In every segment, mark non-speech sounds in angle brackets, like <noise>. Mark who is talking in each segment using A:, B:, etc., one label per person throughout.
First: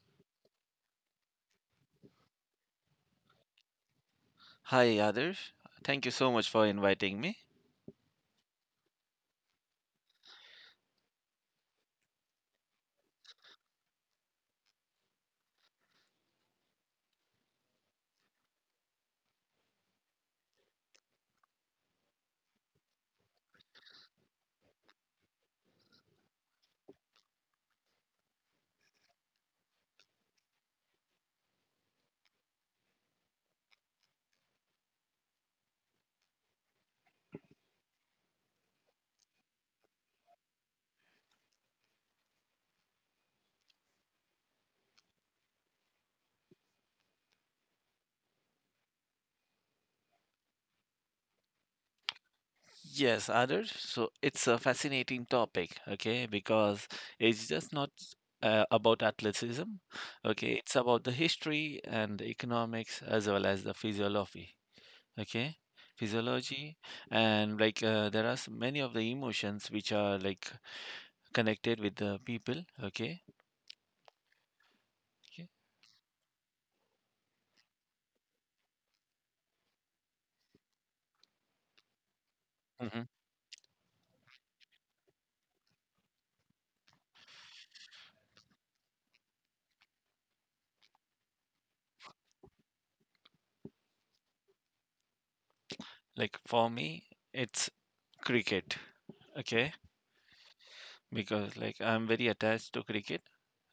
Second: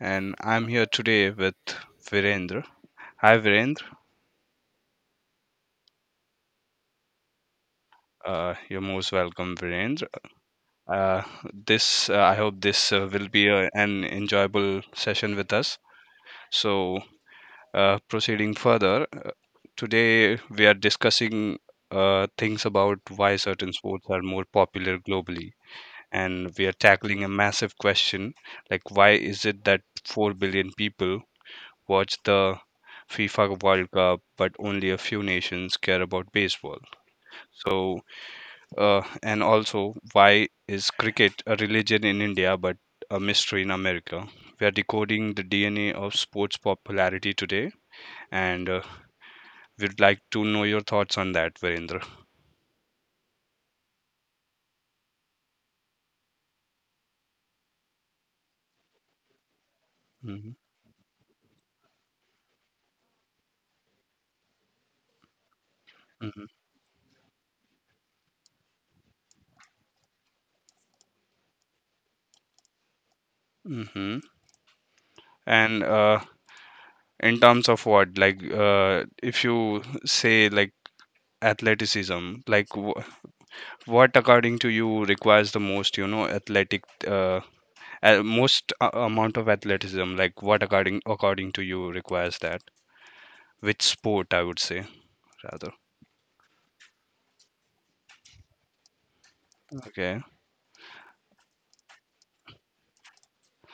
A: and I'm here today with Virendra. Hi, Virendra.
B: Hi, Adarsh. Thank you so much for inviting me.
A: You're most welcome, Virendra. Uh, this I hope this will be an enjoyable session with us. So, proceeding further, today we are discussing things about why certain sports are more popular globally. And we are tackling a massive question like why is it that 4 billion people watch the FIFA World Cup, but only a few nations care about baseball? So, and also why is cricket a religion in India but a mystery in America? We are decoding the DNA of sports popularity today, and we'd like to know your thoughts on that, Virendra.
B: Yes, Adarsh. So it's a fascinating topic, okay, because it's just not about athleticism,
A: Hmm.
B: okay, it's about the history and the economics as well as the physiology, okay,
A: Hmm.
B: physiology, and like there are many of the emotions which are like connected with the people, okay.
A: Hmm.
B: okay.
A: And in terms of what? Like, if you say like athleticism, like w
B: hmm
A: what according to you requires the most, you know, athletic, a- most a amount of athleticism? Like, what according to you requires that? Which sport, I would say, rather.
B: Like for me, it's cricket, okay,
A: Okay.
B: because like I'm very attached to cricket,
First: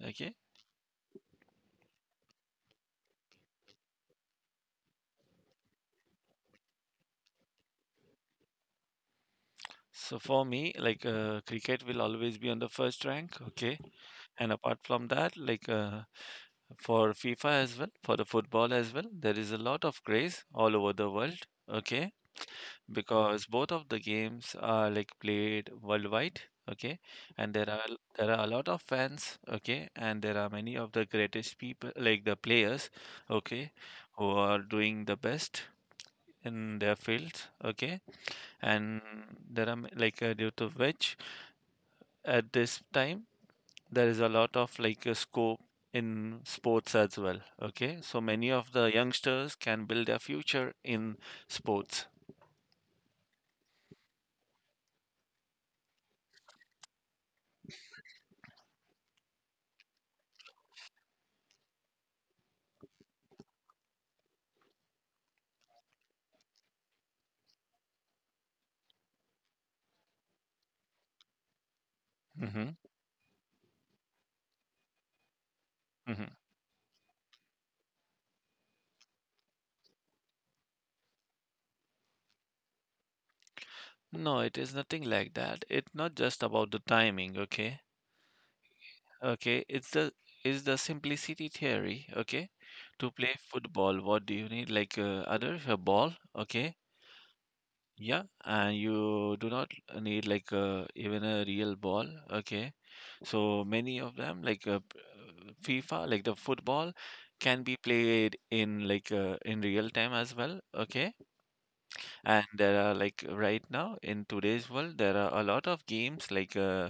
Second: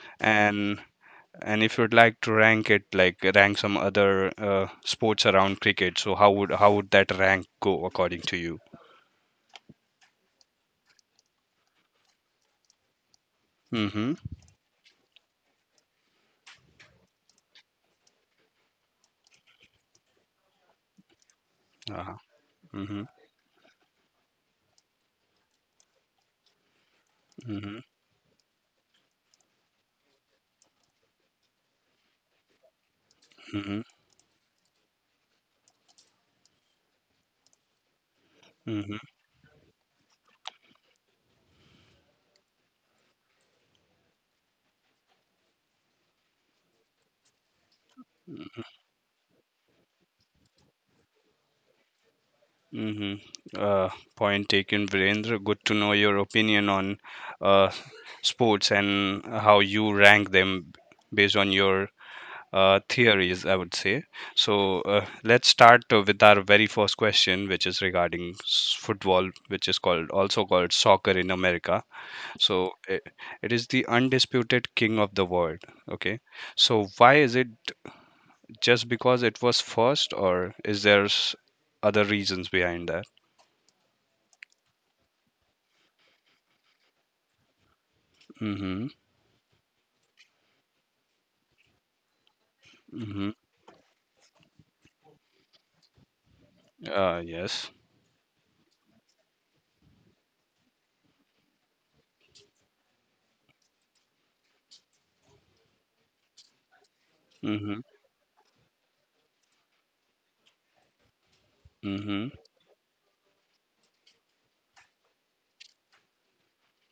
B: okay.
A: And and if you'd like to rank it, like rank some other sports around cricket, so how would that rank go according to you?
B: So for me, like cricket will always be on the first rank, okay.
A: Mm-hmm.
B: And apart from that, like for FIFA as well, for the football as well, there is a lot of craze all over the world, okay,
A: Uh-huh. Mm-hmm.
B: because both of the games are like played worldwide, okay, and there
A: Mm-hmm.
B: are there are a lot of fans, okay, and there are many of the greatest people, like the players, okay,
A: Mm-hmm.
B: who are doing the best in their fields, okay,
A: Mm-hmm.
B: and there are like due to which at this time there is a lot of like a scope in sports as well, okay, so many of the youngsters can build their future in sports.
A: Mm-hmm. Point taken, Virendra. Good to know your opinion on uh, sports and how you rank them based on your theories, I would say. So, let's start with our very first question, which is regarding football, which is called also called soccer in America. So
B: hmm
A: it is the undisputed king of the world. Okay.
B: hmm
A: So why is it just because it was first, or is there other reasons behind that?
B: no, it is nothing like that. It's not just about the timing, okay
A: Mm-hmm.
B: okay It's the simplicity theory, okay. To
A: Mm-hmm.
B: play football what do you need, like other a ball, okay?
A: Yes.
B: Yeah, and you do not need like even a real ball. Okay, so many of them like FIFA, like the football, can
A: Mm-hmm.
B: be played in like in real time as well. Okay,
A: Mm-hmm.
B: and there are like right now in today's world there are a lot of games like uh,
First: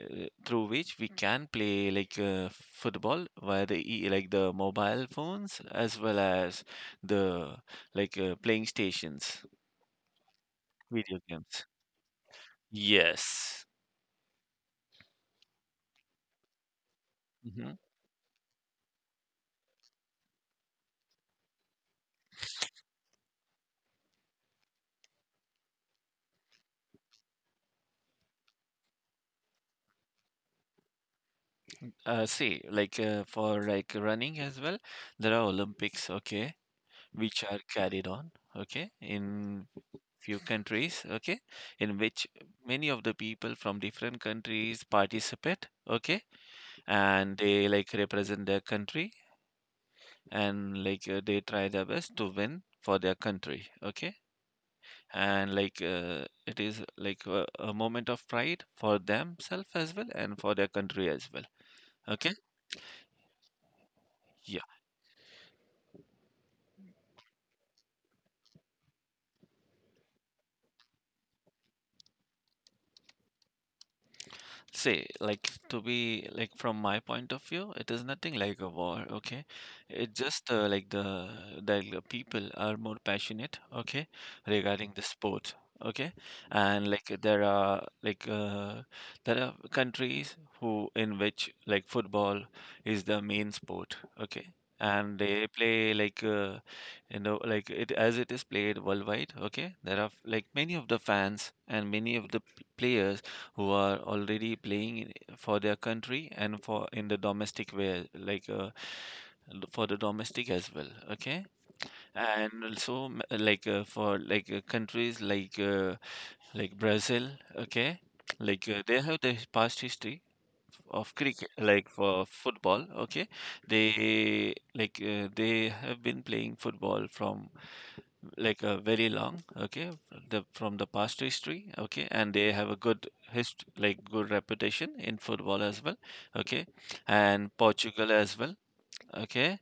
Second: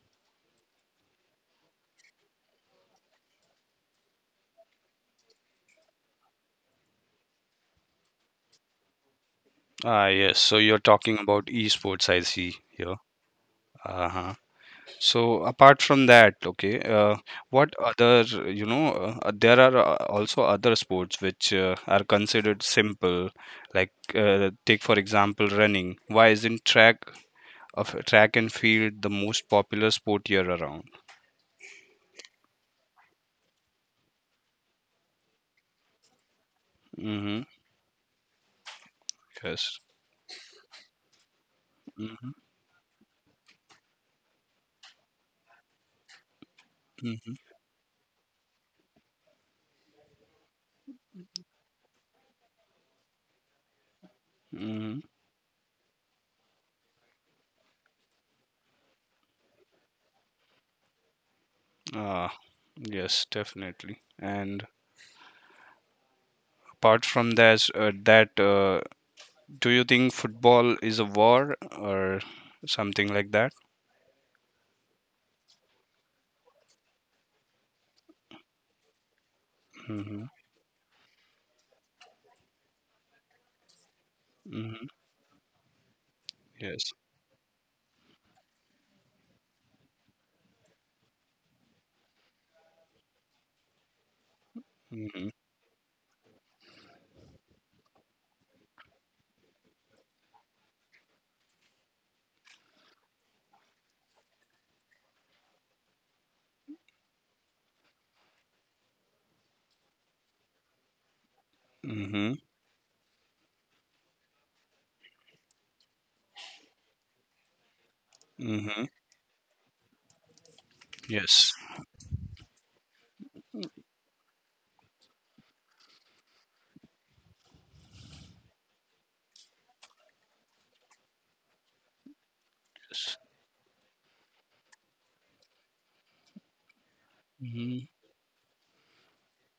B: uh, through which we can play like football via the e like the mobile phones as well as the like playing stations,
A: Ah, yes. So you're talking
B: video
A: about
B: games.
A: esports, I see here.
B: Yes.
A: Uh-huh. So apart from that, okay,
B: hmm
A: what other, you know, there are also other sports which are considered simple, like take for example running. Why isn't track and field the most popular sport year around?
B: see, like for like running as well, there are Olympics, okay,
A: Mm-hmm.
B: which are carried on, okay, in
A: Yes.
B: few countries, okay, in which
A: Mm-hmm.
B: many of the people from different countries participate, okay,
A: Mm-hmm.
B: and they like represent their country, and like they try their best to win for their country, okay,
A: Mm-hmm.
B: and like it is like a moment of pride for themselves as well and for their country as well, okay.
A: Ah, yes, definitely. And apart from that, do you think football is a war or something like that?
B: See, like to be like from my point of view, it is nothing like a war, okay? It's
A: Mm-hmm.
B: just like the people are more passionate, okay,
A: Mm-hmm.
B: regarding the sport, okay? And
A: Yes.
B: like there are countries who in which like football is the main sport, okay? And
A: Mm-hmm.
B: they play like you know like it as it is played worldwide, okay? There are like many of the fans and many of the players who are already playing for their country and for in the domestic way, like for the domestic as well. Okay,
A: Mm-hmm.
B: and also like for like countries like Brazil. Okay, like
A: Mm-hmm.
B: they have the past history of cricket,
A: Yes.
B: like for football. Okay, they like they have been playing football from like very long, okay, the from the past history, okay, and they have a good
A: Yes.
B: hist like good reputation in football as well, okay, and
A: Mm-hmm.
B: Portugal as well, okay.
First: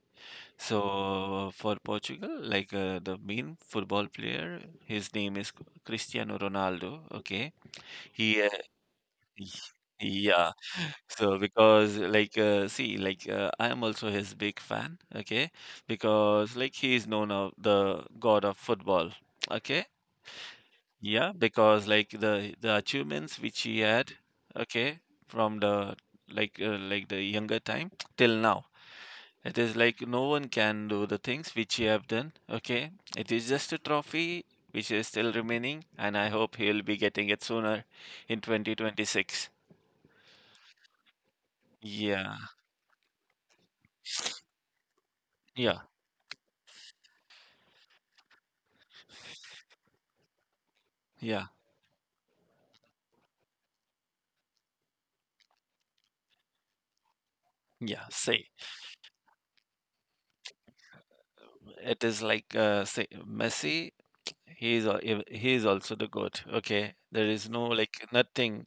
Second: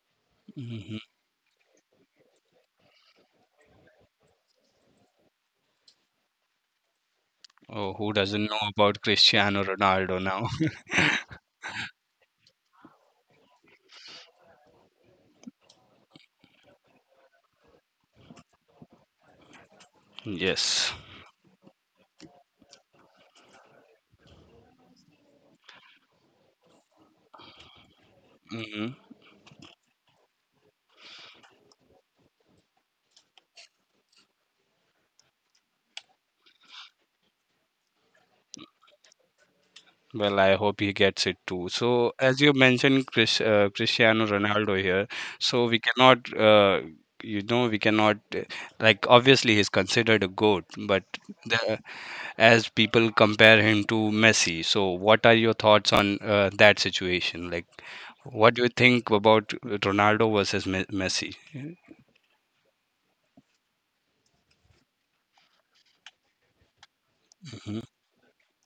A: Mm-hmm.
B: So for Portugal, like the main football player, his name is Cristiano Ronaldo, okay.
A: Oh, who
B: He
A: doesn't know about Cristiano
B: <laughs>
A: Ronaldo now?
B: yeah.
A: <laughs>
B: So because like see like I am also his big fan, okay, because like he is known of the god of football, okay.
A: Yes.
B: Yeah, because like the achievements which he had, okay, from the like the younger time till now,
A: Hmm.
B: it is like no one can do the things which he have done. Okay, it is just a trophy which is still remaining, and I hope he'll be getting it sooner in 2026.
A: Well, I hope he gets it too. So,
B: Yeah,
A: as you mentioned, Cristiano Ronaldo here, so
B: yeah,
A: we cannot, like, obviously he's considered a goat, but
B: yeah,
A: the, as people compare him to Messi. So, what are your thoughts on that situation? Like,
B: yeah. Say
A: what do you think about Ronaldo versus Messi?
B: it is like say Messi. He is al- he is also the goat. Okay, there is no
A: Mm-hmm.
B: like nothing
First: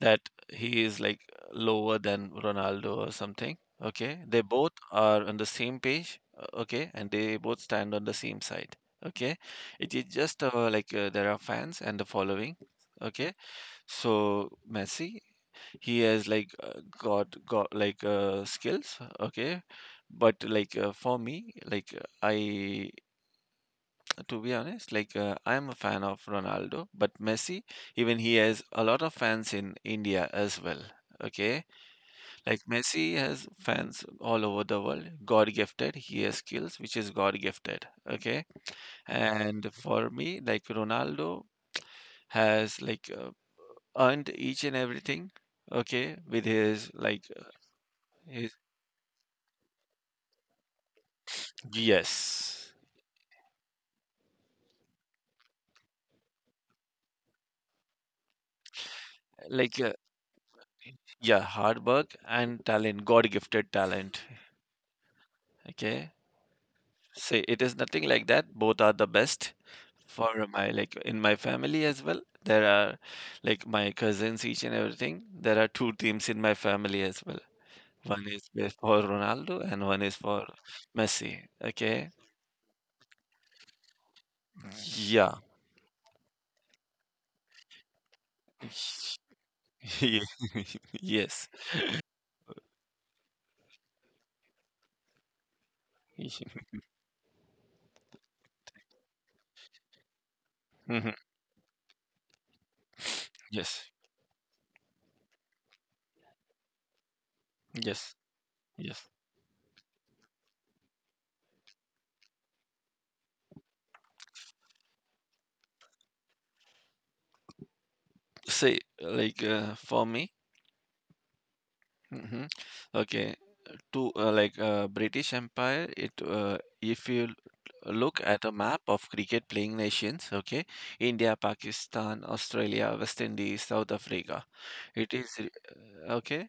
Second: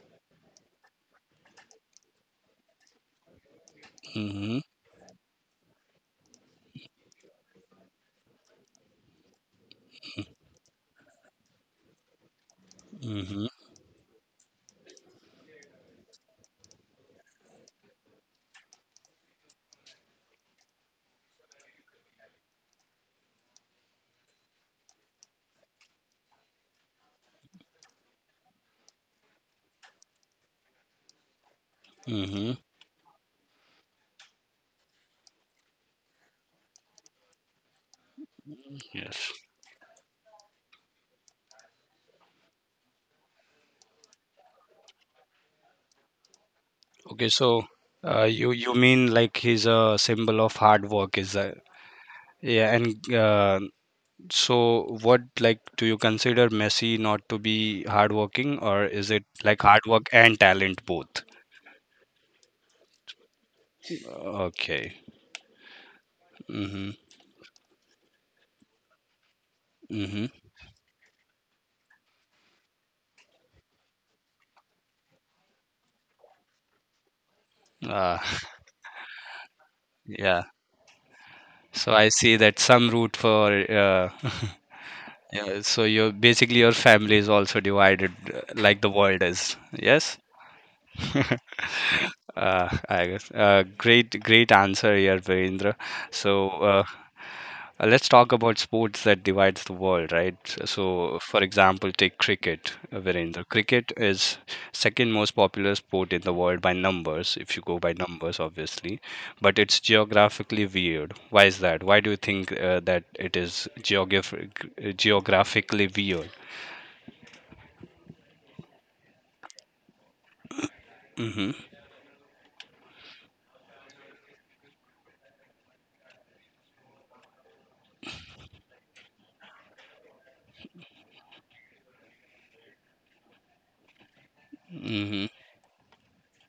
B: that he is like lower than Ronaldo or something. Okay, they
A: Mm-hmm.
B: both are on the same page. Okay, and they both stand on the same side. Okay, it is just like there are fans and the following. Okay,
A: Mm-hmm.
B: so Messi, he has like got like skills. Okay, but like for me, like I to be honest, like I am a fan of Ronaldo, but Messi, even he has a lot of fans in India as well. Okay,
A: Mm-hmm.
B: like Messi has fans all over the world, God gifted. He has skills which is God gifted. Okay,
A: Yes.
B: and for me, like Ronaldo has like earned each and everything. Okay, with his like
A: Okay, so
B: his
A: you mean like he's a symbol of hard work, is that?
B: yes,
A: Yeah, and so what like do you consider Messi not to be hardworking, or is it like
B: like
A: hard work and talent both?
B: yeah, hard work and talent, God gifted talent.
A: Okay.
B: Okay,
A: Mm-hmm.
B: see, it is nothing like that. Both are the best
A: Mm-hmm.
B: for my like in my family as well. There are like my cousins, each and everything. There are two teams in my family as well.
A: Uh,
B: One is for Ronaldo and one is
A: <laughs> yeah.
B: for Messi.
A: So I
B: Okay.
A: see that some root for <laughs>
B: Yeah.
A: yeah, so your basically your family is also divided like the world
B: <laughs>
A: is. Yes.
B: Ye- <laughs>
A: <laughs>
B: Yes.
A: I guess. Great, great answer here, Virendra. So,
B: <laughs>
A: let's talk about sports that divides the world, right?
B: Mhm.
A: So, for example, take cricket, Virender.
B: Yes.
A: Cricket is second most popular sport in the world by numbers, if you go by
B: Yes.
A: numbers, obviously.
B: Yes.
A: But it's geographically weird. Why is that? Why do you think that it is geographically weird?
B: Say like for me,
A: Mm-hmm.
B: hmm okay, to like British Empire, it if you look at a map of cricket playing nations, okay, India, Pakistan, Australia, West Indies, South Africa. It
A: Mm-hmm.
B: is okay,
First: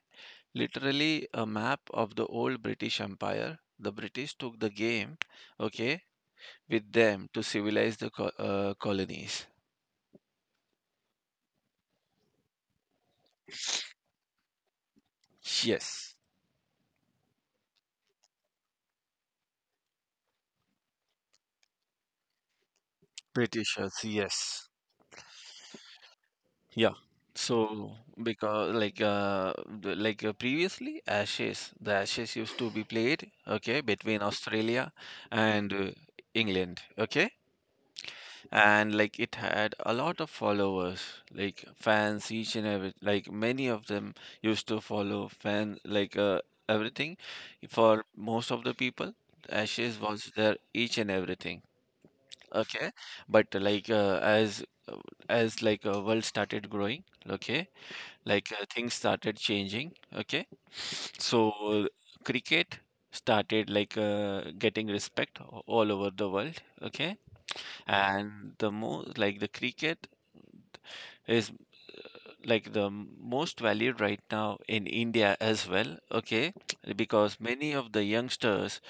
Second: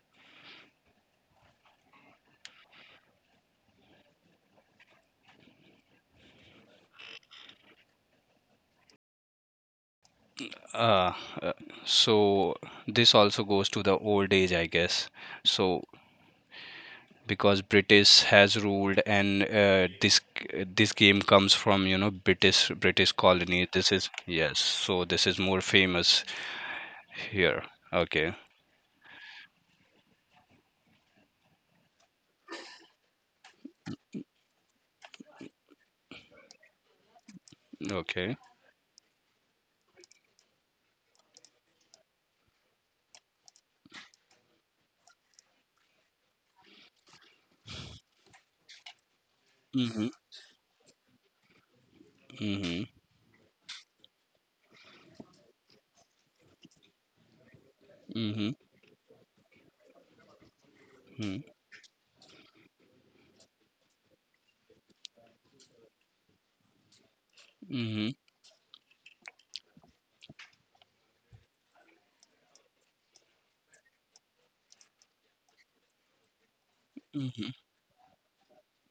B: literally a map of the old British Empire. The British took the game, okay, with them to civilize the co colonies.
A: Uh, uh, so this also goes to the old age, I guess. So
B: Yes,
A: because British has ruled, and this game comes from British colony. This
B: Britishers.
A: is yes,
B: Yes.
A: so this is more famous
B: Yeah.
A: here.
B: So
A: Okay,
B: because like like previously Ashes the Ashes used to be played, okay, between Australia and England, okay,
A: okay.
B: and like it had a lot of followers, like fans, each and every like many of them used to follow fan like everything. For most of the people, Ashes
A: Mhm.
B: was their each and everything,
A: Mhm.
B: okay, but like as like world started growing, okay, like
A: Mhm.
B: things started changing, okay,
A: Mhm.
B: so cricket started like getting respect all over the world, okay,
A: Mhm.
B: and the most like the cricket is like the most valued right now in India as well, okay, because
A: Mhm.
B: many of the youngsters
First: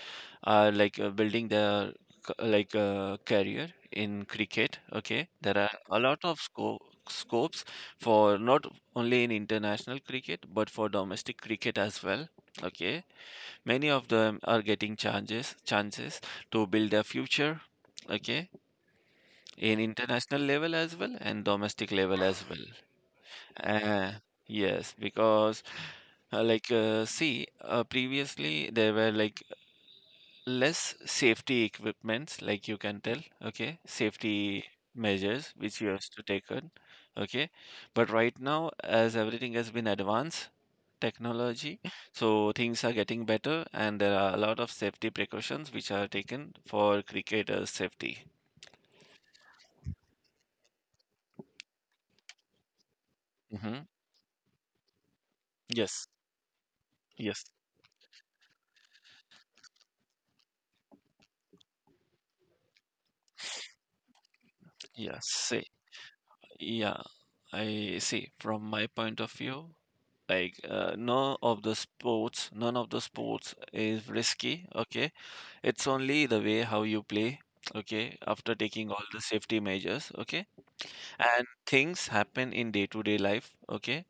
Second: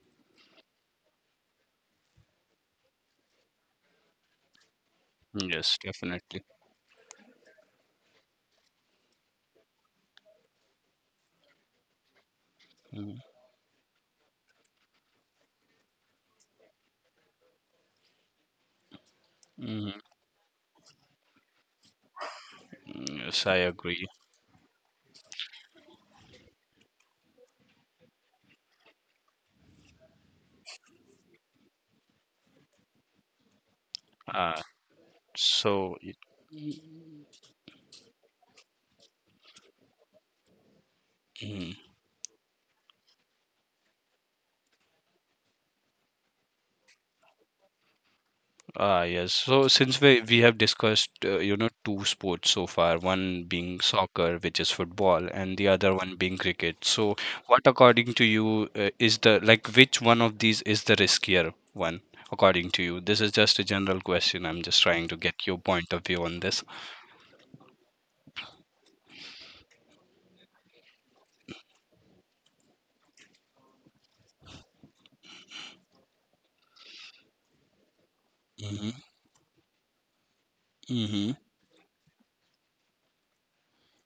B: are like building their like career in cricket. Okay, there are
A: Yes,
B: a lot of
A: definitely.
B: scopes for not only in international cricket but for domestic cricket as well. Okay,
A: Mhm.
B: many of them are getting chances to build their future. Okay, in
A: Mhm.
B: international level as well and domestic level as well.
A: Yes, I agree.
B: Uh, yes, because like see previously there were like less safety equipments, like you can tell, okay,
A: Uh,
B: safety measures which you
A: so.
B: have
A: it-
B: to take on, okay, but right now as everything has been advanced
A: Mhm.
B: technology, so things are getting better and there are a lot of safety precautions which are taken for cricketers safety.
A: Ah, yes. So since we have discussed, two sports so far, one being
B: hmm
A: soccer, which is football, and the other
B: yes,
A: one being cricket. So
B: yes,
A: what, according to you, is the like which one of these is the riskier one, according to you? This is just a general question. I'm just trying to
B: yes,
A: get your
B: see,
A: point of view on this.
B: yeah, I see from my point of view, like none of the sports is risky, okay. It's only the way how you play, okay, after taking
A: Mm-hmm.
B: all the safety measures, okay?
A: Mm-hmm.
B: And things happen in day-to-day life, okay?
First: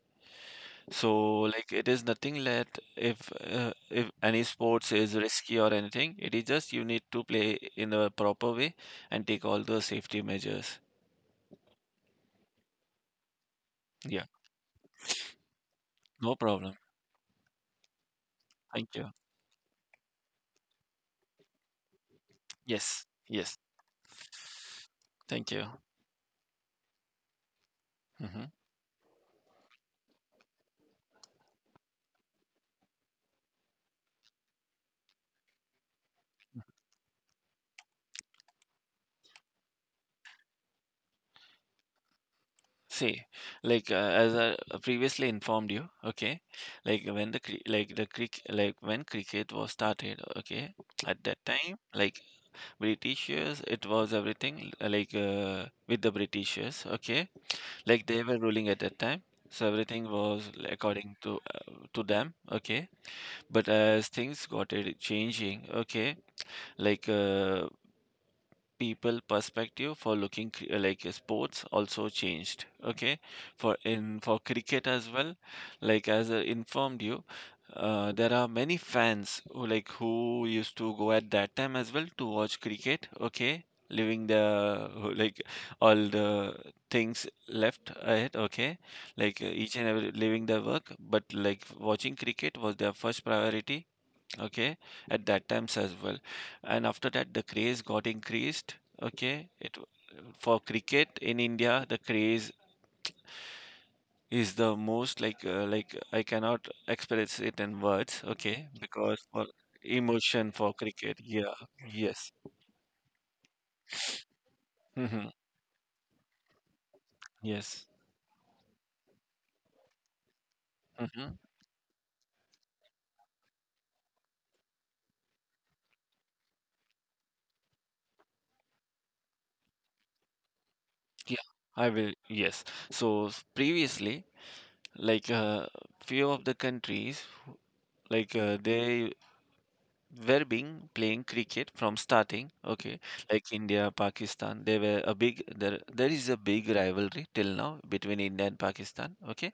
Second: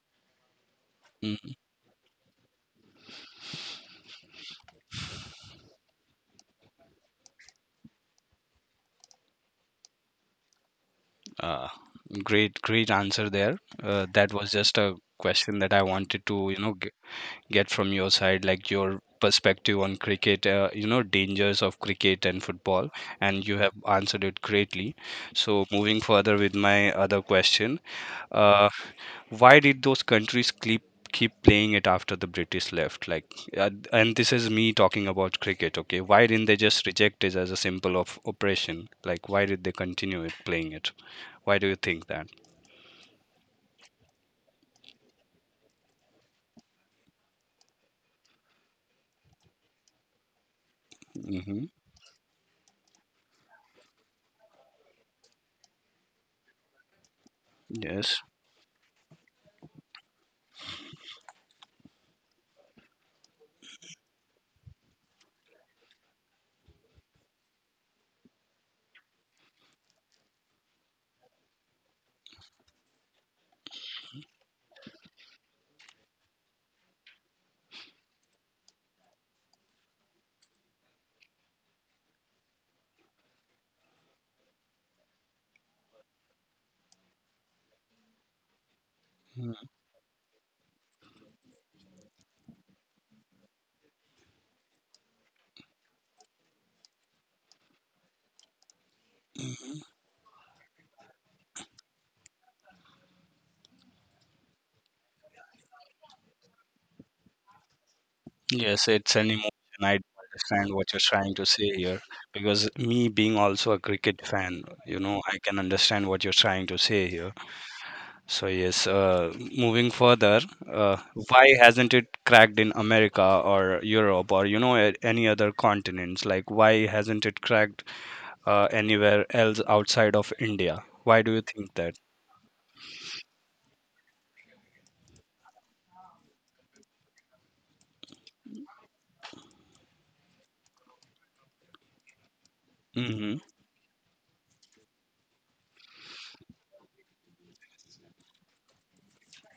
B: So
A: Mm,
B: like it is nothing that if any sports is risky or anything, it is just you need to play in a proper way and take all the safety measures.
A: uh, great, great answer there.
B: Yeah,
A: That was just a question that I wanted
B: no
A: to,
B: problem.
A: get from your side, like
B: Thank
A: your
B: you.
A: perspective on cricket, dangers of cricket and football,
B: Yes,
A: and you
B: yes.
A: have answered it greatly.
B: Thank
A: So,
B: you.
A: moving further with my other question,
B: hmm
A: uh, why did those countries keep playing it after the British left? Like, and this is me talking about cricket. Okay, why didn't they just reject it as a symbol of oppression? Like, why did they continue it playing it? Why do you think that?
B: See, like as I previously informed you, okay, like when the like the cric like when cricket was started, okay, at that
A: Hmm.
B: time, like Britishers, it was everything like with the Britishers, okay, like
A: Yes.
B: they were ruling at that time, so everything was according to them, okay. But as things got it changing, okay, like people perspective for looking like sports also changed, okay, for in for cricket as well, like as I informed you, there are many fans who like who used to go at that time as well to watch cricket, okay, leaving the who, like all the things left ahead, okay, like each and every leaving their work, but like watching cricket was their first priority, okay, at that times as well. And after that the craze got increased, okay, it for cricket in India the craze is the most like I cannot express it in words, okay,
A: Yes, it's
B: because
A: an emotion.
B: for
A: I do
B: emotion
A: understand
B: for
A: what you're
B: cricket.
A: trying to
B: Yeah,
A: say here
B: yes.
A: because me being also a cricket fan,
B: hmm
A: I can understand what you're trying to say here.
B: yes.
A: So yes, moving further, uh,
B: hmm
A: why hasn't it cracked in America or Europe or any other continents? Like why hasn't it cracked anywhere else outside of India? Why do you
B: yeah,
A: think
B: I
A: that?
B: will. Yes. So previously, like few of the countries, like they were being playing cricket from starting, okay,
A: Hmm.
B: like India, Pakistan, they were a big there is a big rivalry till now between India and Pakistan, okay.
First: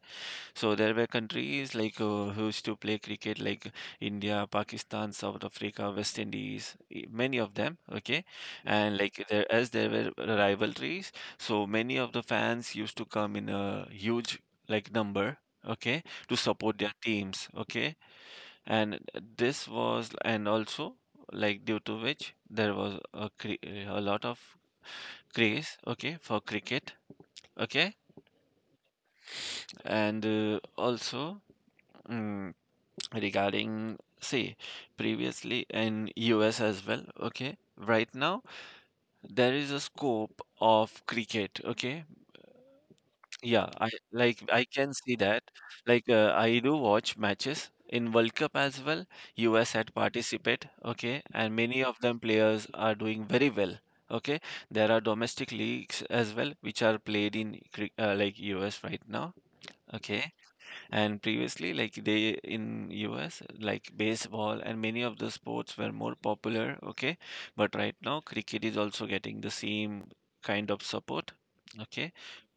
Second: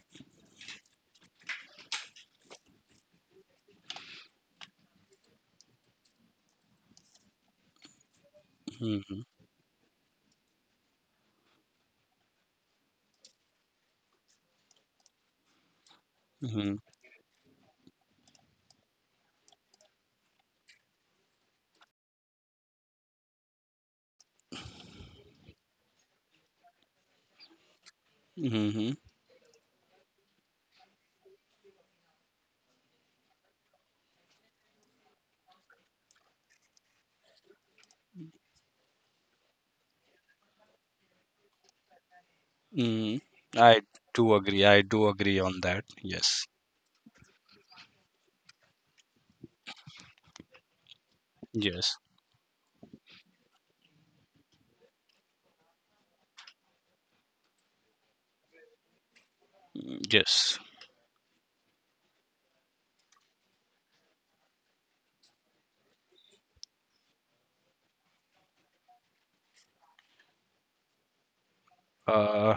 B: So there were countries like who used to play cricket like India, Pakistan, South Africa, West Indies, many of them, okay. And
A: Hmm.
B: as there were rivalries, so many of the fans used to come in a huge number, okay, to
A: Hmm.
B: support their teams, okay. And this was, and also like due to which there was a lot of craze, okay, for cricket, okay.
A: Hmm.
B: And also, mm, regarding, say, previously in US as well, okay. Right now there is a scope of cricket, okay.
A: Hmm.
B: Yeah,
A: I
B: I
A: do
B: I
A: agree. I
B: can
A: do
B: see
A: agree
B: that.
A: on that. Yes.
B: I do watch matches in World Cup as well. US had participate, okay, and many
A: Yes.
B: of them players are doing very well. Okay, there are domestic leagues as well which are played in like US right now. Okay,
A: Yes.
B: and previously like they in US, like baseball and many of the sports were more popular. Okay, but right now cricket is also getting the same kind of support. Okay,
A: Uh,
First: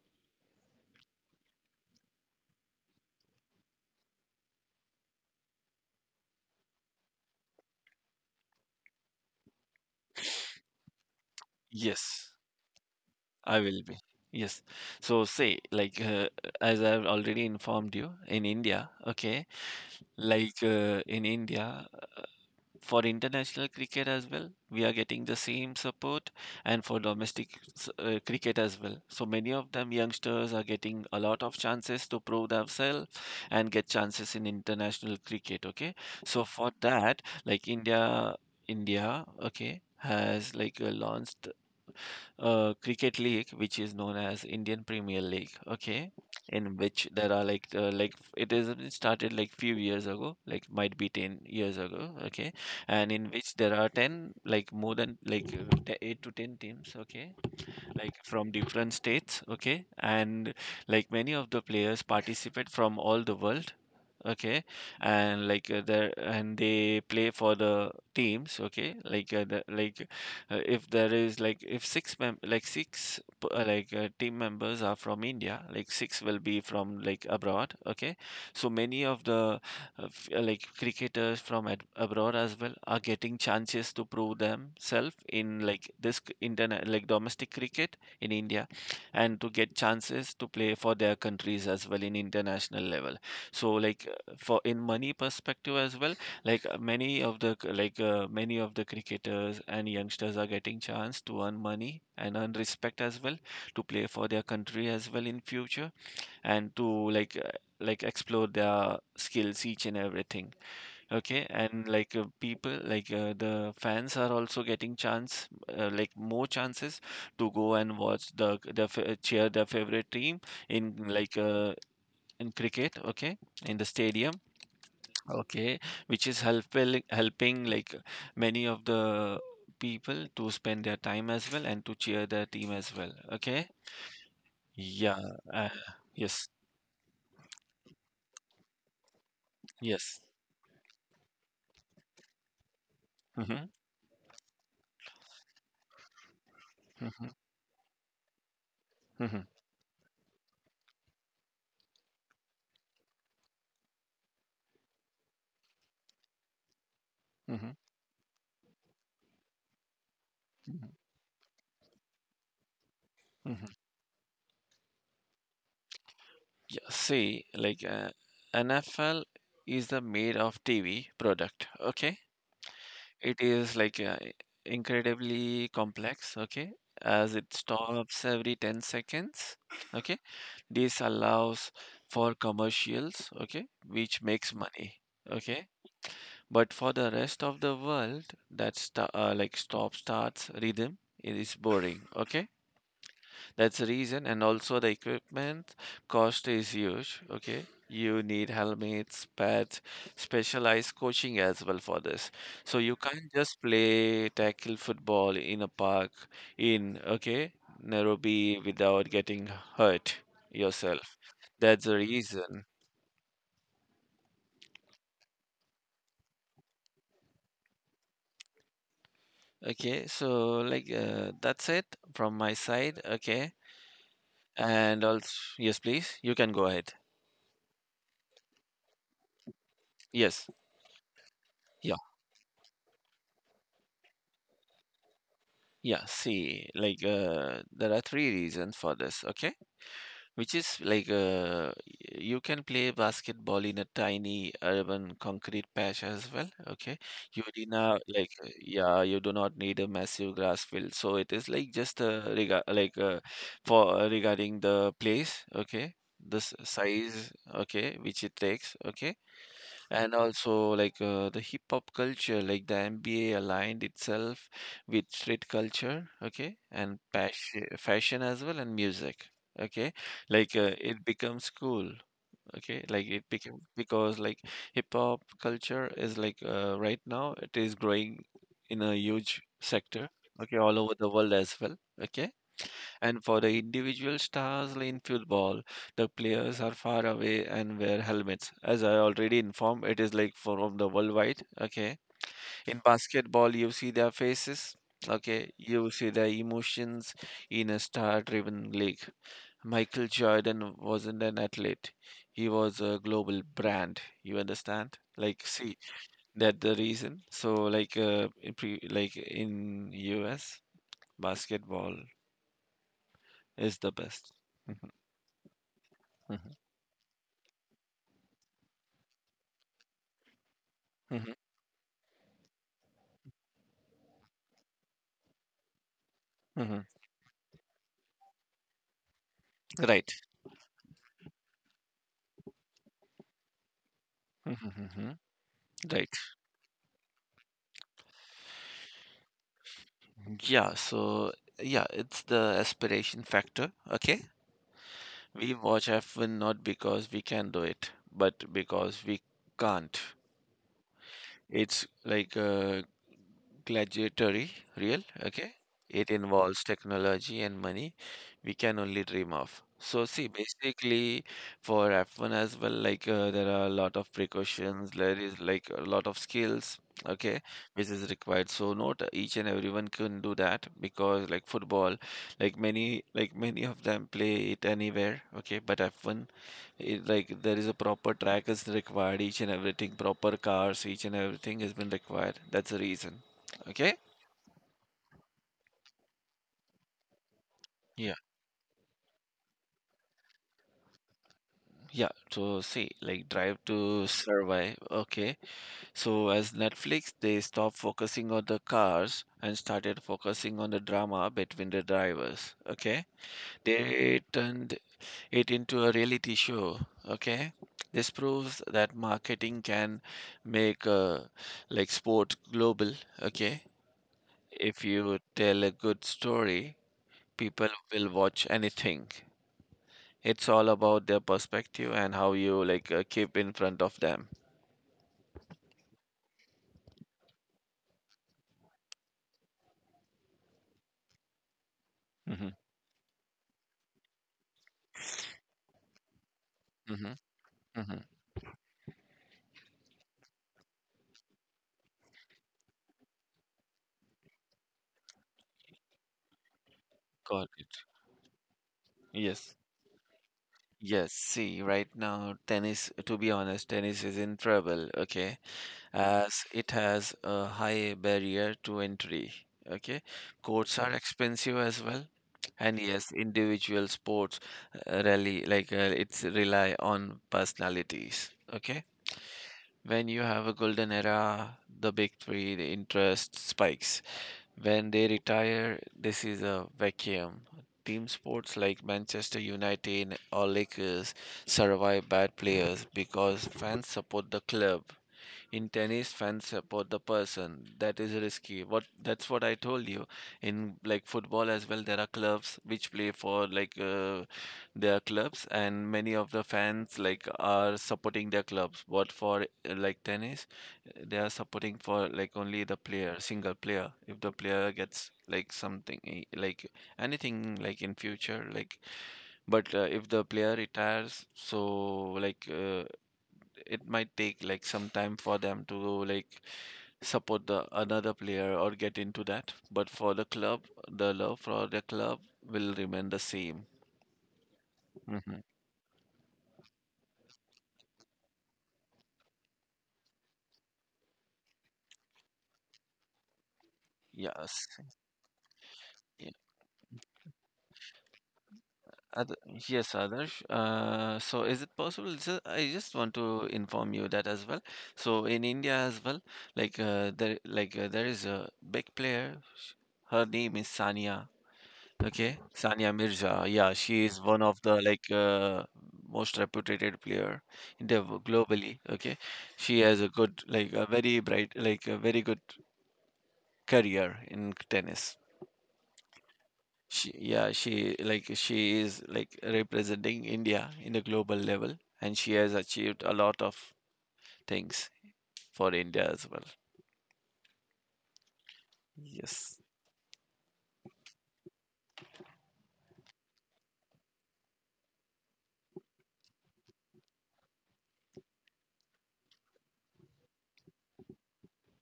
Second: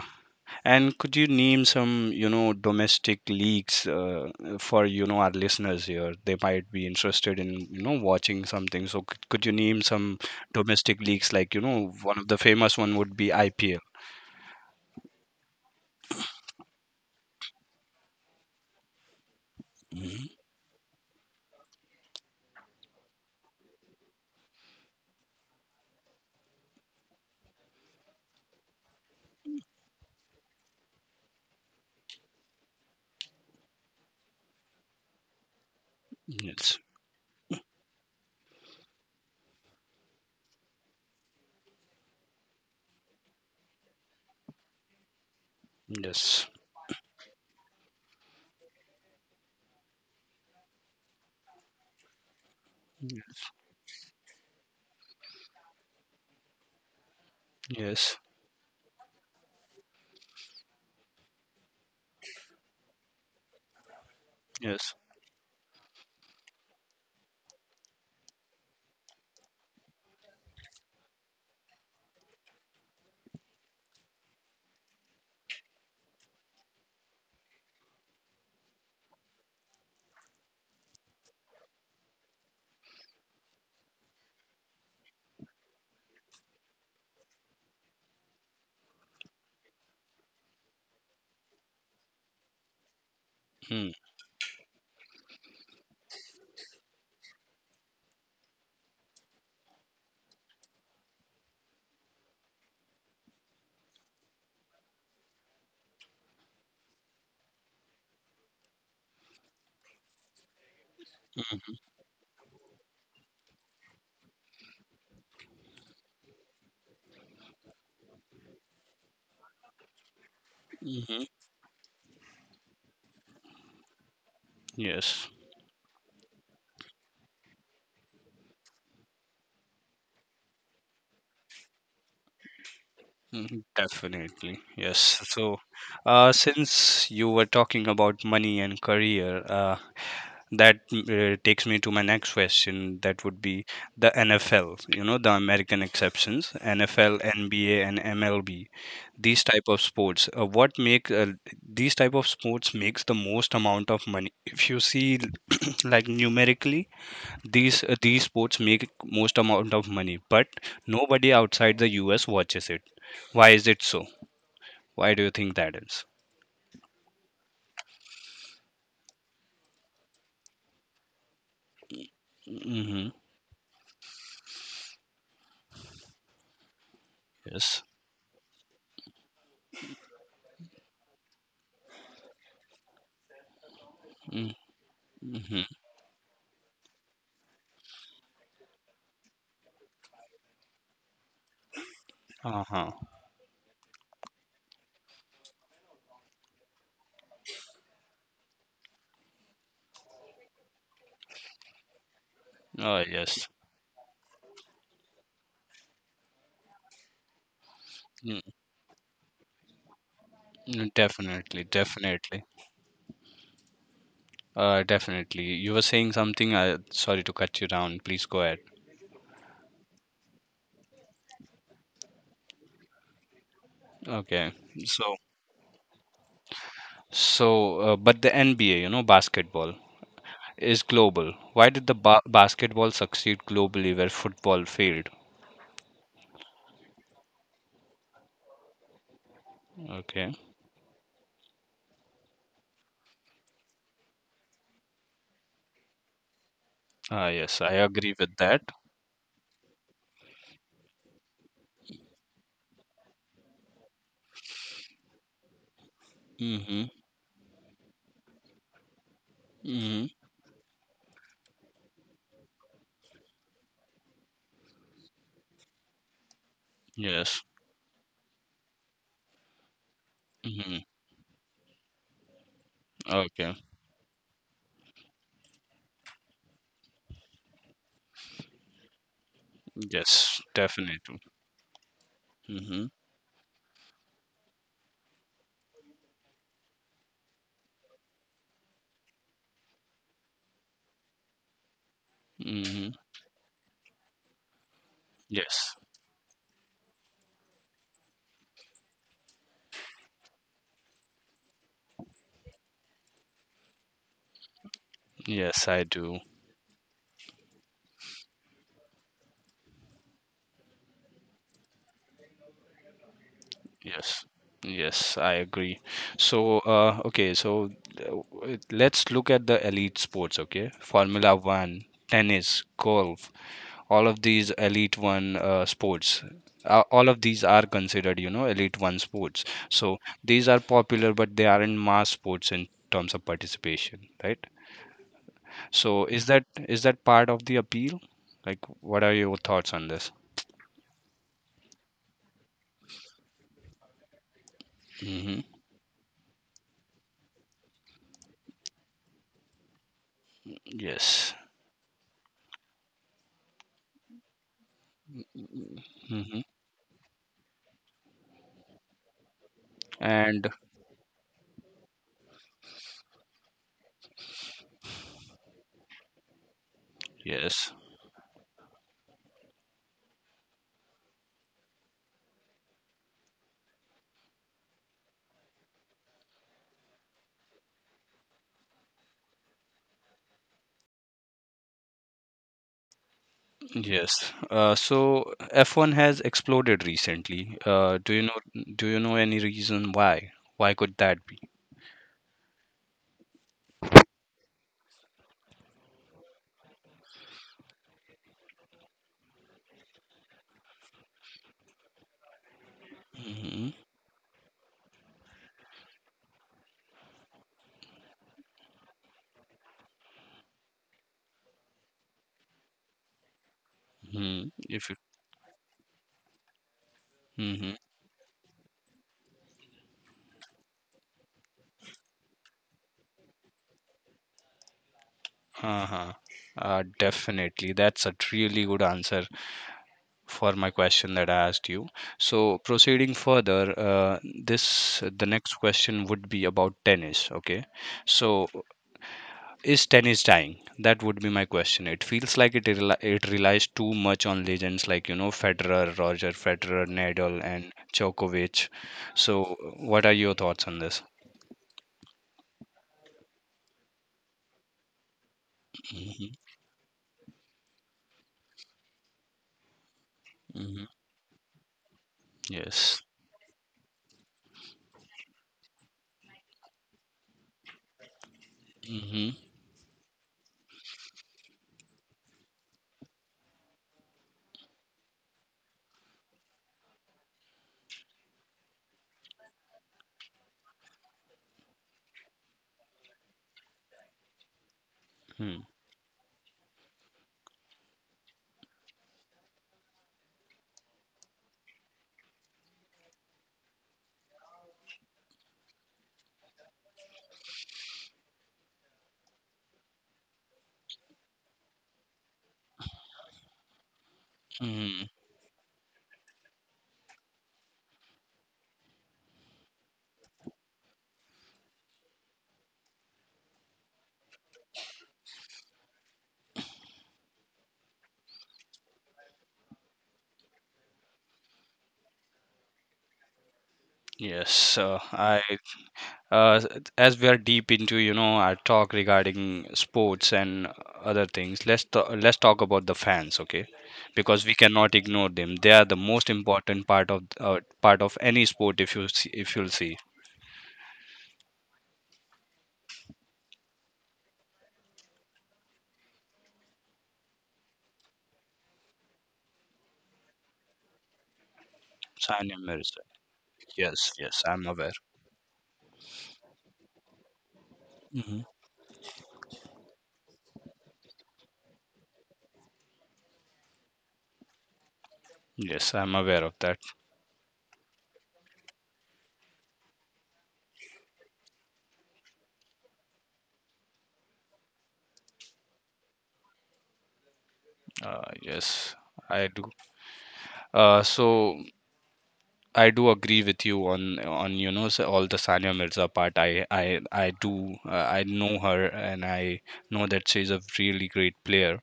A: and could you name some, domestic leagues for, our listeners here? They might be interested in, watching something. So could you name some domestic leagues like, one of
B: yes.
A: the famous one would be
B: I
A: IPL.
B: will be. Yes. So say as I've already informed you, in India, okay?
A: Hmm.
B: In India, for international cricket as well, we are getting the same support, and for domestic cricket as well. So many of them youngsters are getting a lot of chances to prove themselves and get chances in international cricket, okay? So for
A: Yes.
B: that, like India India, okay, has launched cricket league, which is known as Indian Premier League. Okay,
A: Yes.
B: in which there are it is it started like few years ago, like might be 10 years ago. Okay, and
A: Mm.
B: in which there are ten like more than eight to ten teams. Okay, like
A: Yes.
B: from different states. Okay, and like many of the players participate from all the world. Okay,
A: Yes.
B: and they play for the teams. Okay, like the, like if there is like if six mem like six team members are from India, like six will be from like abroad. Okay, so many of the like cricketers from ad abroad as well are getting chances to prove themselves in like this c- internet like domestic cricket in India, and to get chances to play for their countries as well in international level. So
A: Mm.
B: like, for in money perspective as well, many of the cricketers and youngsters are getting chance to earn money and earn respect as well, to play for their country as well in future, and to explore their skills, each and everything. Okay, and people, the fans are also getting chance, like more chances, to go and watch cheer their favorite team in
A: Mm-hmm.
B: in cricket, okay, in the stadium.
A: Yes.
B: Okay, which is helping like many of the people to spend their time as well and to cheer their team as well.
A: Mhm.
B: Okay,
A: Definitely. Yes.
B: yeah,
A: So,
B: uh, yes,
A: since you were talking about money and career,
B: yes.
A: that takes me to my next question that would be
B: Mm-hmm.
A: the NFL, the American exceptions, NFL,
B: Mm-hmm.
A: NBA, and MLB.
B: Mm-hmm.
A: These type of sports, what make these type of sports makes the most amount of money, if you see, <clears throat> like numerically,
B: Mm-hmm.
A: these sports make most amount of money, but
B: Mm-hmm.
A: nobody outside the US watches it. Why is
B: Mm-hmm.
A: it so? Why do you think that is?
B: Yeah, see, NFL is the made of TV product. Okay,
A: Mm-hmm.
B: it is incredibly complex. Okay, as it
A: Yes.
B: stops every 10 seconds. Okay, this allows for commercials, okay, which
A: Mm-hmm.
B: makes money,
A: Mm-hmm.
B: okay. But for the rest of the world, that's sta like stop starts rhythm, it is boring, okay.
A: Uh-huh.
B: That's the reason, and also the equipment cost is huge, okay. You need helmets, pads, specialized coaching as well for this. So you
A: Oh,
B: can't
A: yes.
B: just play tackle football in a park in, okay,
A: Mm.
B: Nairobi without getting hurt
A: Mm.
B: yourself.
A: Definitely,
B: That's the
A: definitely.
B: reason.
A: Definitely. You were saying something. I sorry to cut you down. Please go ahead.
B: Okay, so that's it from my side. Okay,
A: Okay.
B: and
A: So,
B: also yes, please, you can go ahead.
A: so, but the NBA, basketball
B: Yes,
A: is global. Why did the
B: yeah,
A: ba basketball succeed globally where football failed?
B: yeah. See, there are three reasons for this. Okay,
A: Okay.
B: which is you can play basketball in a tiny urban concrete patch as well, okay.
A: Ah,
B: You
A: yes,
B: do
A: I
B: not
A: agree with that.
B: yeah, you do not need a massive grass field, so it is like just rega- like for regarding the place, okay, the
A: Mm-hmm.
B: size, okay, which it takes, okay.
A: Mm-hmm.
B: And also, the hip hop culture, like the NBA aligned itself with street culture, okay, and
A: Yes.
B: passion, fashion as well, and music, okay.
A: Mm-hmm.
B: It becomes cool, okay. Like it
A: Okay.
B: became because like hip hop culture is right now it is growing in a huge sector,
A: Yes,
B: okay, all over
A: definitely.
B: the world as well, okay.
A: Mm-hmm.
B: And for the individual stars in football, the players are far away and wear helmets. As I already informed, it is like from the worldwide. Okay. In
A: Mm-hmm.
B: basketball, you see their faces. Okay.
A: Yes.
B: You see their emotions in a star driven league. Michael Jordan wasn't an athlete, he was a global brand. You understand? Like,
A: Yes,
B: see,
A: I do.
B: that the reason. So, like, in in US, basketball is the
A: Yes,
B: best.
A: yes, I agree.
B: <laughs>
A: So, uh, let's look at the elite sports, okay?
B: Mhm,
A: Formula One, tennis, golf, all of these elite one sports.
B: mhm.
A: All of these are considered, elite one sports. So
B: Right.
A: these are popular, but they aren't mass sports in terms of participation, right?
B: Mm-hmm.
A: So
B: Right.
A: is that part of the appeal? Like, what are your thoughts on this?
B: Yeah. So yeah, it's the aspiration factor. Okay.
A: Mm-hmm.
B: We watch F1 not because we can do it, but because we can't.
A: Yes.
B: It's like a gladiatory real, okay? It
A: Mm-hmm.
B: involves technology and money we can only dream of. So see,
A: And
B: basically for F1 as well, there are a lot of precautions, there is like a lot of skills, okay,
A: yes.
B: which is required. So not each and everyone can do that, because like football, many of them play it anywhere, okay, but F1 it, like there is a proper track is required, each and everything, proper cars, each and everything has been required. That's the reason. Okay.
A: Yes. So F1 has exploded recently. Do
B: Yeah.
A: you know any reason why? Why could that be?
B: Yeah, so see, like Drive to Survive. Okay, so as Netflix, they stopped focusing on the cars and started focusing on the drama between the drivers. Okay,
A: Hmm.
B: they turned it into a reality show. Okay, this proves that marketing can make like sport global. Okay,
A: Hmm.
B: if
A: If you,
B: you tell a good story, people
A: Hmm.
B: will watch anything. It's all about their perspective and how you keep in front of them.
A: Uh-huh. Definitely. That's a really good answer for my question that I asked you.
B: Hmm.
A: So proceeding further, this the next question would be about
B: Hmm.
A: tennis. Okay.
B: Hmm.
A: So, is tennis dying? That would be my question. It feels like it relies too much on legends like Roger Federer, Nadal,
B: Got it.
A: and Djokovic.
B: Yes.
A: So, what are your thoughts on this?
B: Yes. See, right now, tennis, to be honest, tennis is in trouble, okay,
A: Hmm.
B: as it has a high barrier to entry. Okay. Courts
A: Hmm.
B: are expensive as well. And
A: Yes.
B: yes, individual sports really it's rely on personalities. Okay.
A: Hmm.
B: When you have a golden era, the big three, the interest spikes. When they retire, this is a vacuum. Team sports like Manchester United or Lakers survive bad players because fans support the club.
A: Hmm.
B: In tennis, fans support the person. That is risky, what that's what I told you. In like football as well, there are clubs which play for their clubs, and many of the fans like are supporting their clubs. What for like tennis, they are supporting for like only the player, single player. If the player
A: Hmm.
B: gets like something like anything like in future like, but if the player retires, so like uh, it might take like some time for them to like support the another player or get into that. But for the club, the love for the club will remain the same.
A: Yes, I
B: Hmm.
A: uh, as we are deep into our talk regarding sports and other things, let's let's talk about the fans. Okay, because we
B: Yes.
A: cannot ignore them, they are the most
B: Yeah.
A: important part of any sport
B: Ad-
A: if you'll
B: yes,
A: see.
B: Adarsh. So is it possible? I just want to inform you that as well. So in India as well, there is a big player. Her name is Sania. Okay,
A: Sania
B: Sania
A: Mirza.
B: Mirza. Yeah, she
A: Yes,
B: is
A: yes,
B: one of
A: I'm
B: the
A: aware.
B: most reputed player in the
A: Hmm.
B: globally. Okay, she has a good, like a very bright, like a very good career in tennis.
A: Yes, I'm aware of that.
B: She, yeah, she she is like representing India in the global level, and she has achieved a lot of things for India as well.
A: Yes, I
B: Yes.
A: do. So I do agree with you on all the Sania Mirza part. I know her and I know that she's a really great player.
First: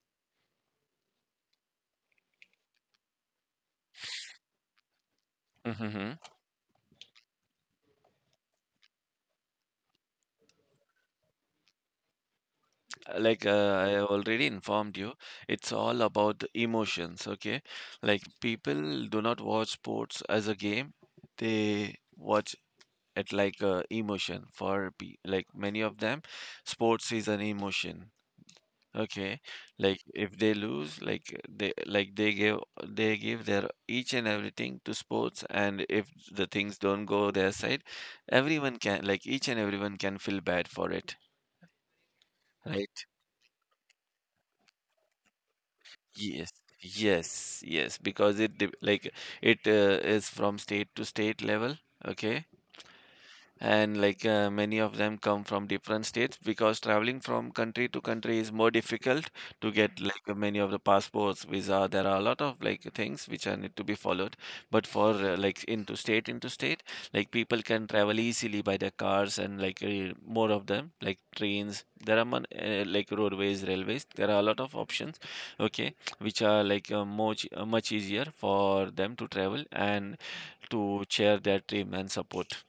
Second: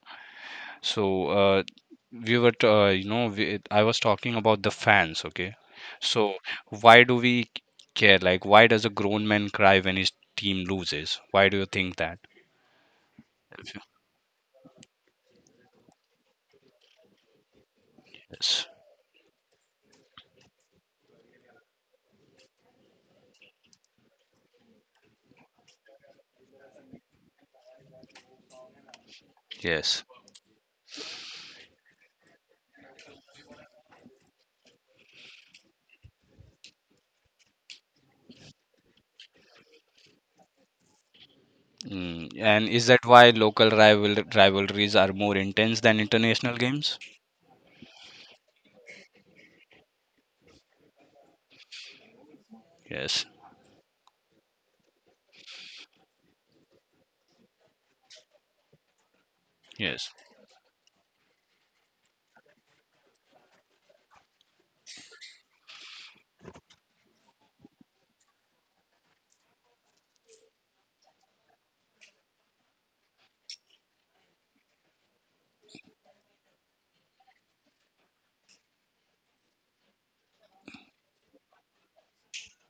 A: So, we were t- you know we, I was talking about the fans. Okay,
B: Hmm.
A: so why do we care? Like why does a grown man cry when his team loses? Why do you think that?
B: I have already informed you, it's all about the emotions, okay? Like
A: Yes.
B: people do not watch sports as a game, they watch it emotion for like many of them, sports is an emotion. Okay, like
A: Yes.
B: if they lose, they like they give they give their each and everything to sports, and if the things don't go their side, everyone can each and everyone can feel bad for it,
A: Mm. And is that
B: right?
A: why local rivalries are more intense than
B: Yes,
A: international games?
B: yes, yes, because it dep- like it is from state to state level, okay?
A: Yes.
B: And many of them come from different states, because traveling from country to country is more difficult, to get
A: Yes.
B: many of the passports, visa, there are a lot of like things which are need to be followed. But for into state, like people can travel easily by their cars and more of them like trains, there are like roadways, railways, there are a lot of options, okay, which are much easier for them to travel and to share their dream and support.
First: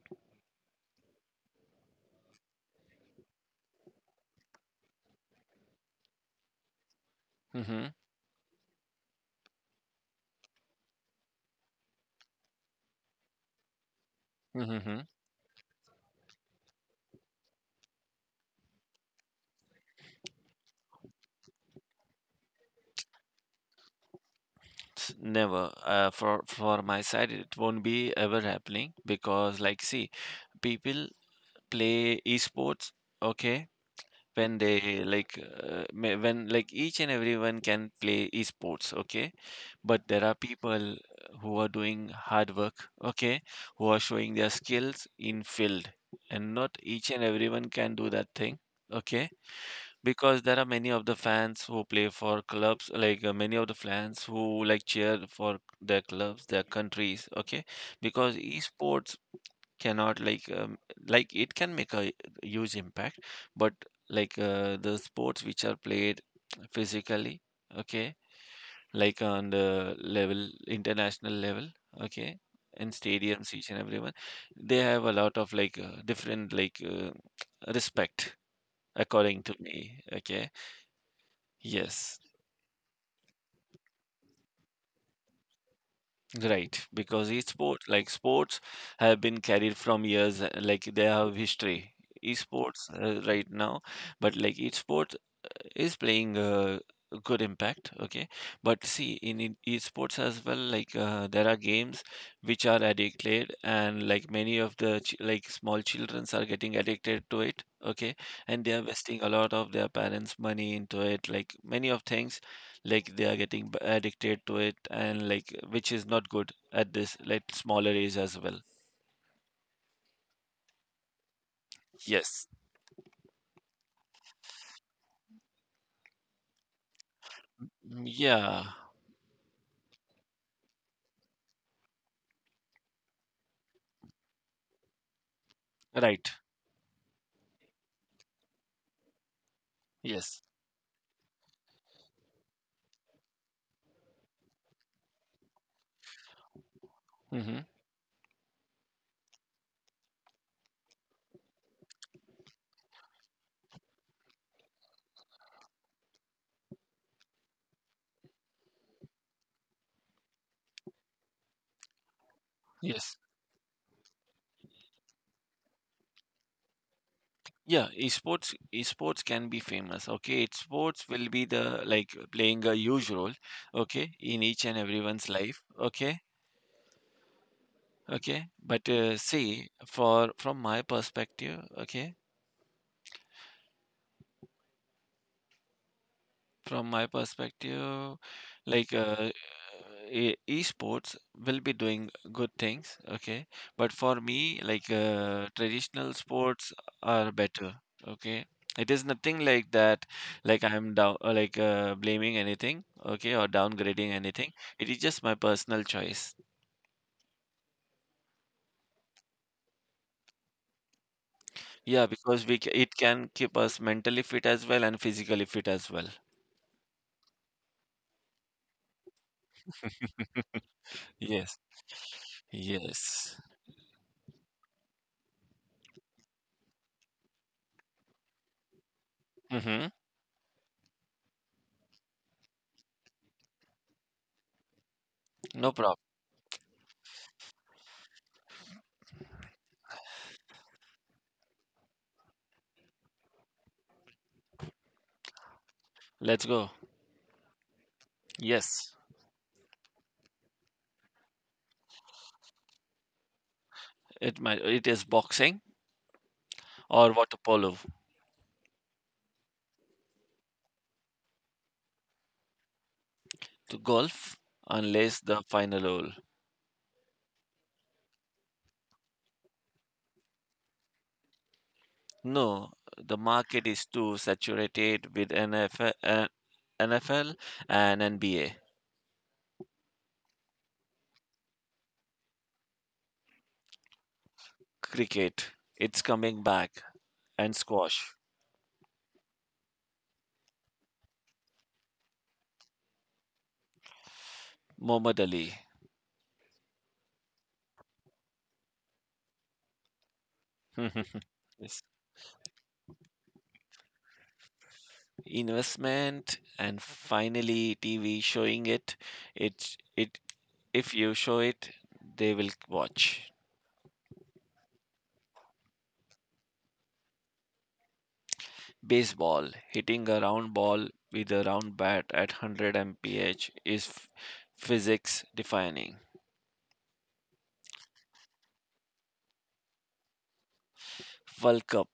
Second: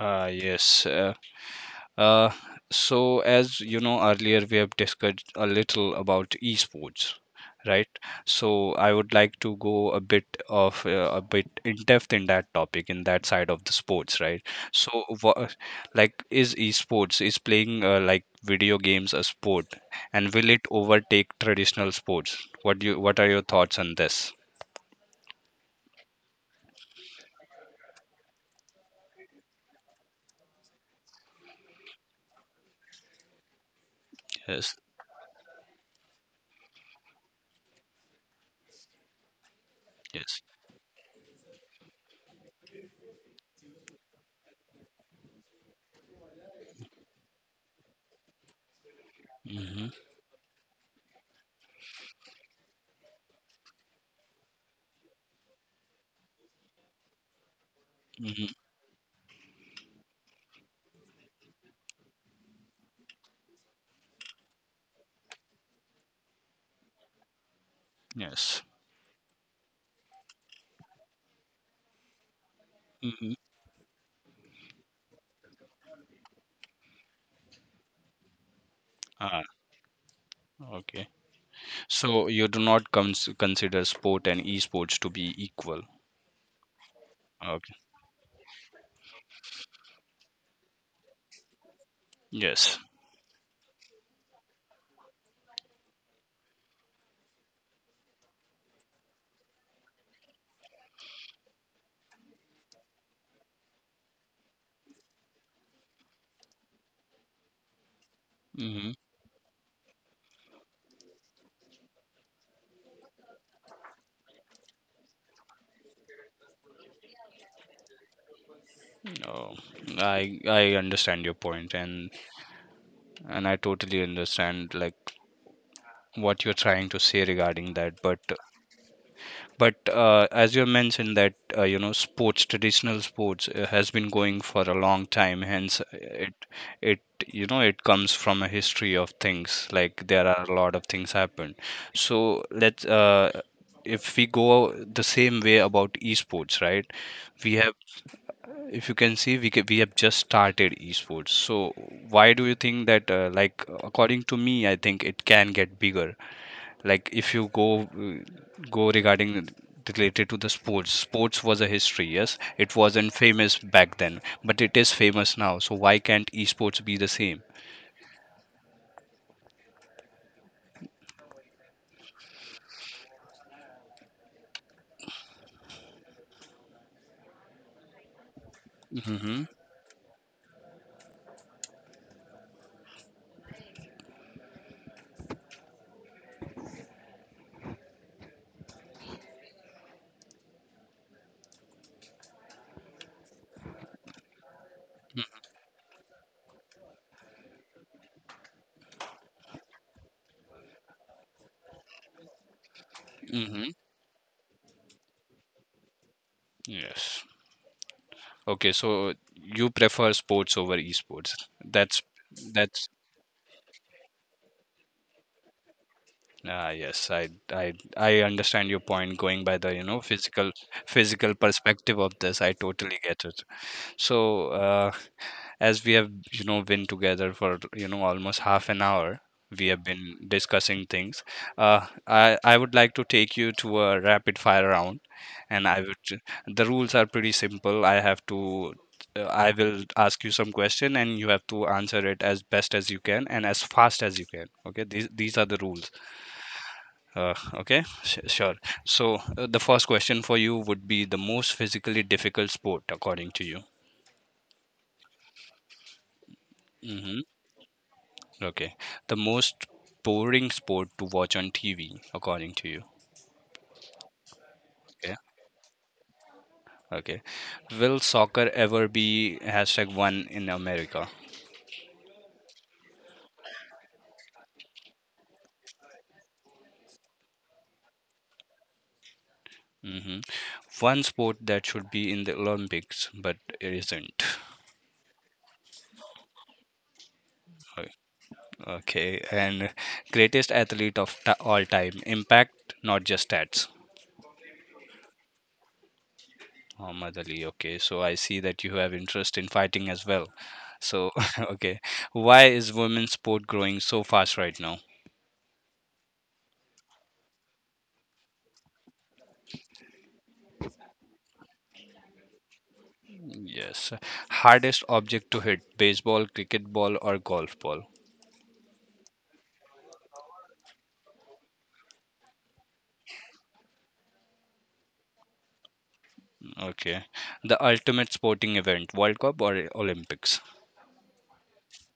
A: Ah, yes. Uh, so, as you know, earlier we have discussed a little about esports, right?
B: Hmm.
A: So, I would like to go a bit in depth in that topic, in that side of the sports, right? So,
B: Mhm.
A: like, is is playing like video games a sport, and will it overtake traditional sports? What are your thoughts on this?
B: Never. For my side, it won't be ever happening because, like, see, people play esports, okay, when
A: Yes,
B: they when like each and everyone can play esports, okay, but there are
A: yes.
B: people who are doing hard work, okay, who are showing their skills in field, and not each and everyone can do that thing, okay.
A: Mm-hmm.
B: Because there are many of the fans who play for clubs many of the fans who like cheer for their clubs their countries, okay, because
A: Mm-hmm.
B: esports cannot like it can make a huge impact, but the sports which are played physically, okay,
A: Yes.
B: like on the level international level, okay, in
A: Mm-hmm.
B: stadiums each and everyone, they have a lot of different respect according
A: Ah,
B: to me, okay.
A: okay.
B: Yes,
A: So you do not consider sport and esports to be equal.
B: right. Because
A: Okay.
B: esports, like sports, have been carried from years, like they have history.
A: Yes.
B: Esports, right now, but like esports uh, is playing a good impact. Okay, but see, in esports as well, there are games which are addicted, and like many of the ch like small childrens are getting addicted to it. Okay, and they are
A: Hmm.
B: wasting a lot of their parents' money into it, like many of things like they are getting addicted to it, and like which is not good at this like smaller age as well.
A: Oh, I understand your point, and
B: Yes.
A: and I totally understand like what you're trying to say regarding that.
B: Mm,
A: But
B: yeah.
A: As you mentioned that you know sports, traditional sports has been going for a long time. Hence, it
B: Right.
A: it you know it comes from a history of things. Like there
B: Yes.
A: are a lot of things happened. So let's if we go the same way about esports, right? We
B: Hmm.
A: have, if you can see, we have just started esports. So why do you think that? Like according to me, I think it can get bigger like if you go go regarding related to the sports. Was a history, yes, it wasn't
B: Yes,
A: famous back then, but it is famous now, so why can't esports be the same?
B: yeah, esports can be famous. Okay, esports will be the like playing a huge role, okay, in each and everyone's life, okay. Okay, but
A: Mm-hmm.
B: see, for from my perspective, okay. From my perspective, like uh, esports will be doing good things, okay? But for me, traditional sports are better, okay? It is nothing like that, like I'm blaming anything, okay, or
A: Mm-hmm.
B: downgrading anything. It is just my personal choice.
A: Yes. Okay, so you prefer sports over esports, that's
B: Yeah, because
A: that's
B: it can keep us mentally fit as well and physically fit as well.
A: ah yes, I understand your point going by the you know physical
B: Yes,
A: perspective of this, I totally get
B: yes.
A: it. So as we have you know been together for you know almost half an hour, we have
B: Mm-hmm.
A: been discussing things. I would like to take you to a rapid fire round, and
B: No
A: I
B: problem.
A: would. The rules are pretty simple. I have to I will ask you some question and you have to answer it as best as you can and as fast as you can. Okay, these are the rules.
B: Let's go.
A: Okay. Sure.
B: Yes.
A: So the first question for you would be the most physically difficult sport according to you.
B: It is boxing or
A: Mm-hmm.
B: water polo,
A: Okay. The most boring sport to watch on TV, according to you.
B: to golf,
A: Okay.
B: unless the final hole.
A: Okay. Will soccer ever be #1 in America?
B: No, the market is too saturated with NFL and NBA.
A: Hmm. One sport that should be in the Olympics, but it isn't.
B: Cricket, it's coming back, and
A: O-
B: squash.
A: Okay. And greatest athlete of all time. Impact, not just stats.
B: Muhammad Ali.
A: Muhammad Ali. Okay. So I see that you have interest in fighting as well. So,
B: <laughs>
A: <laughs> okay.
B: Yes.
A: Why is women's sport growing so fast right now?
B: Investment and finally TV showing it. It, if you show it, they will watch.
A: Yes. Hardest object to hit, baseball, cricket ball, or golf ball?
B: Baseball, hitting a round ball with a round bat at 100 mph is physics defining.
A: Okay. The ultimate sporting event, World Cup or Olympics?
B: World Cup,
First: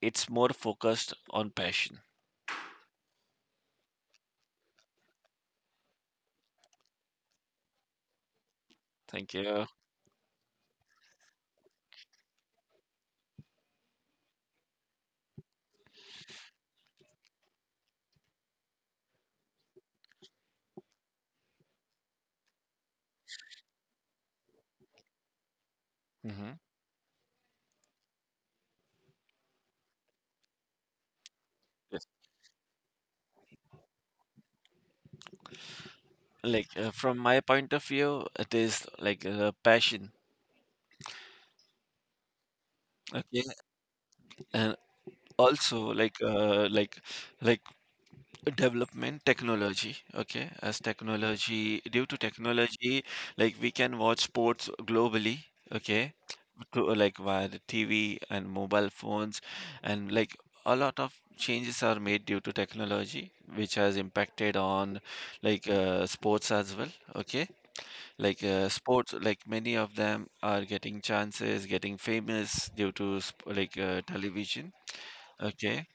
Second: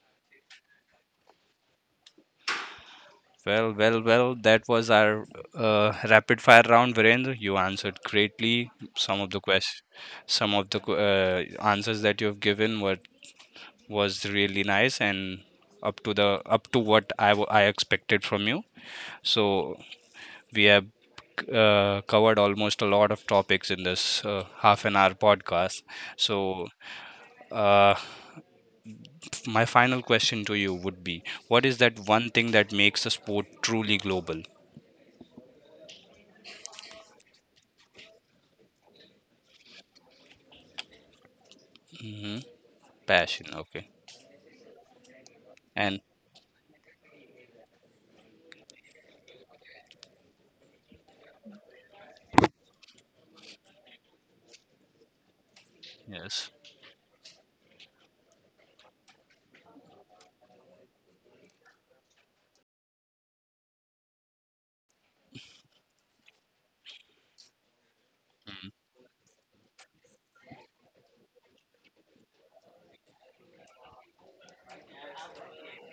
B: it's more focused on passion.
A: Well, well, well, that was our rapid fire round, Virendra. You answered greatly. Some of
B: Thank
A: the
B: you.
A: questions, some of the answers that you've given were was really nice and up to the up to what I expected from you. So we have covered almost a lot of topics in this half an hour podcast.
B: Hmm.
A: So, uh, my final question to you would be, what is that
B: Yes.
A: one thing that makes a sport truly global?
B: From my point of view, it is passion.
A: Hmm.
B: Okay,
A: Passion, okay.
B: and also
A: And
B: like development technology, okay, as technology, due to technology, like we can watch sports globally, okay,
A: yes.
B: like via the TV and mobile phones, and like a lot of changes are made due to technology which has impacted on sports as well, okay, sports, like many of them are getting chances, getting famous due to television, okay,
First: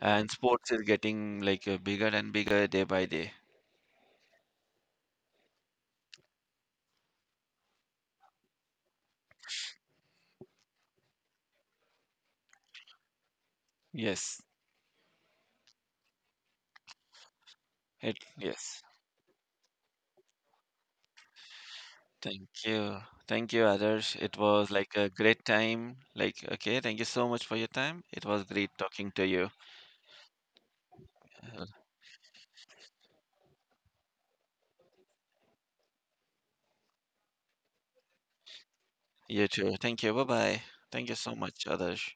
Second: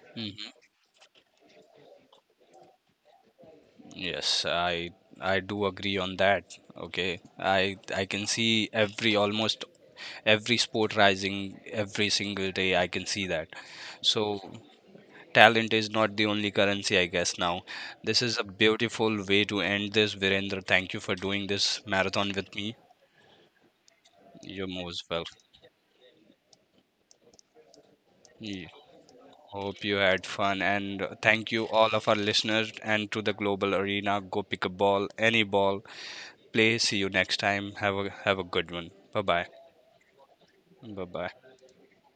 B: and
A: Hmm.
B: sports is getting bigger and bigger day by day.
A: Yes, I do agree on that. Okay. I can see every almost every sport rising every single day. I can see that.
B: Yes,
A: So talent is not the only currency, I guess. Now,
B: it.
A: this is a
B: Yes.
A: beautiful way to end this, Virendra. Thank you for doing this marathon
B: Thank
A: with me.
B: you. Thank you, Adarsh. It
A: You're
B: was like a
A: most welcome.
B: great time. Like, okay, thank you so much for your time. It was
A: Yeah,
B: great talking to you.
A: hope you had fun, and thank
B: Uh,
A: you all of our listeners and to the global arena. Go pick a ball, any ball. Play. See you next time. Have a good one. Bye
B: You
A: bye.
B: too. Thank you. Bye bye.
A: Bye
B: Thank you so
A: bye.
B: much, Adarsh.